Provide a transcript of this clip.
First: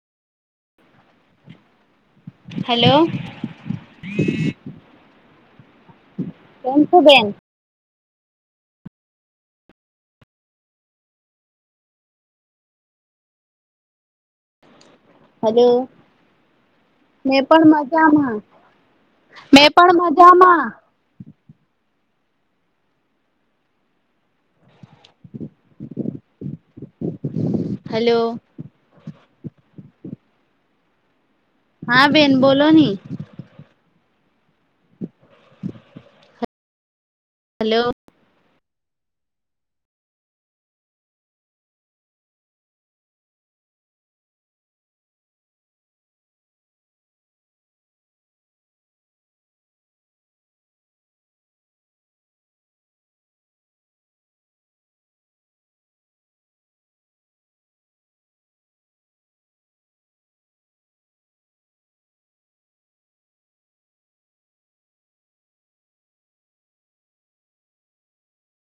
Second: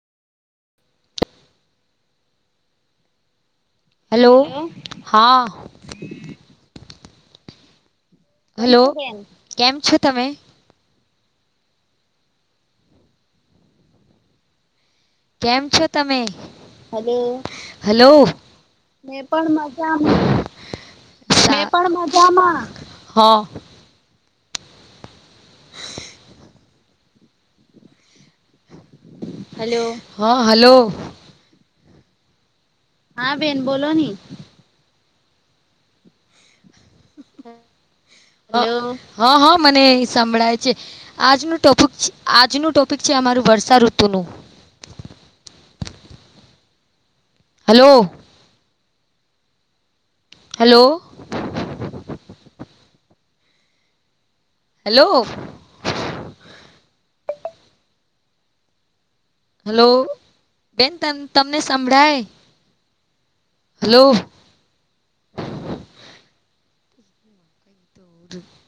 Hello hello હા. કેમ છો બેન હલો બેન કેમ છો તમે. કેમ હલો છો તમે મેં પણ હલો. મજામાં. મે પણ મજામાં મે પણ મજામાં હલો હલો હા હલો હા બેન બોલો ની હા બેન બોલો નની. હલો હ હા હા મને સંભળાય છે. આજનું ટોપિક છે આજનું ટોપિક છે અમારું વર્ષાઋતુનું હલો હેલો હેલો હેલો બેન તમને સંભળાય. હલો [inaudible]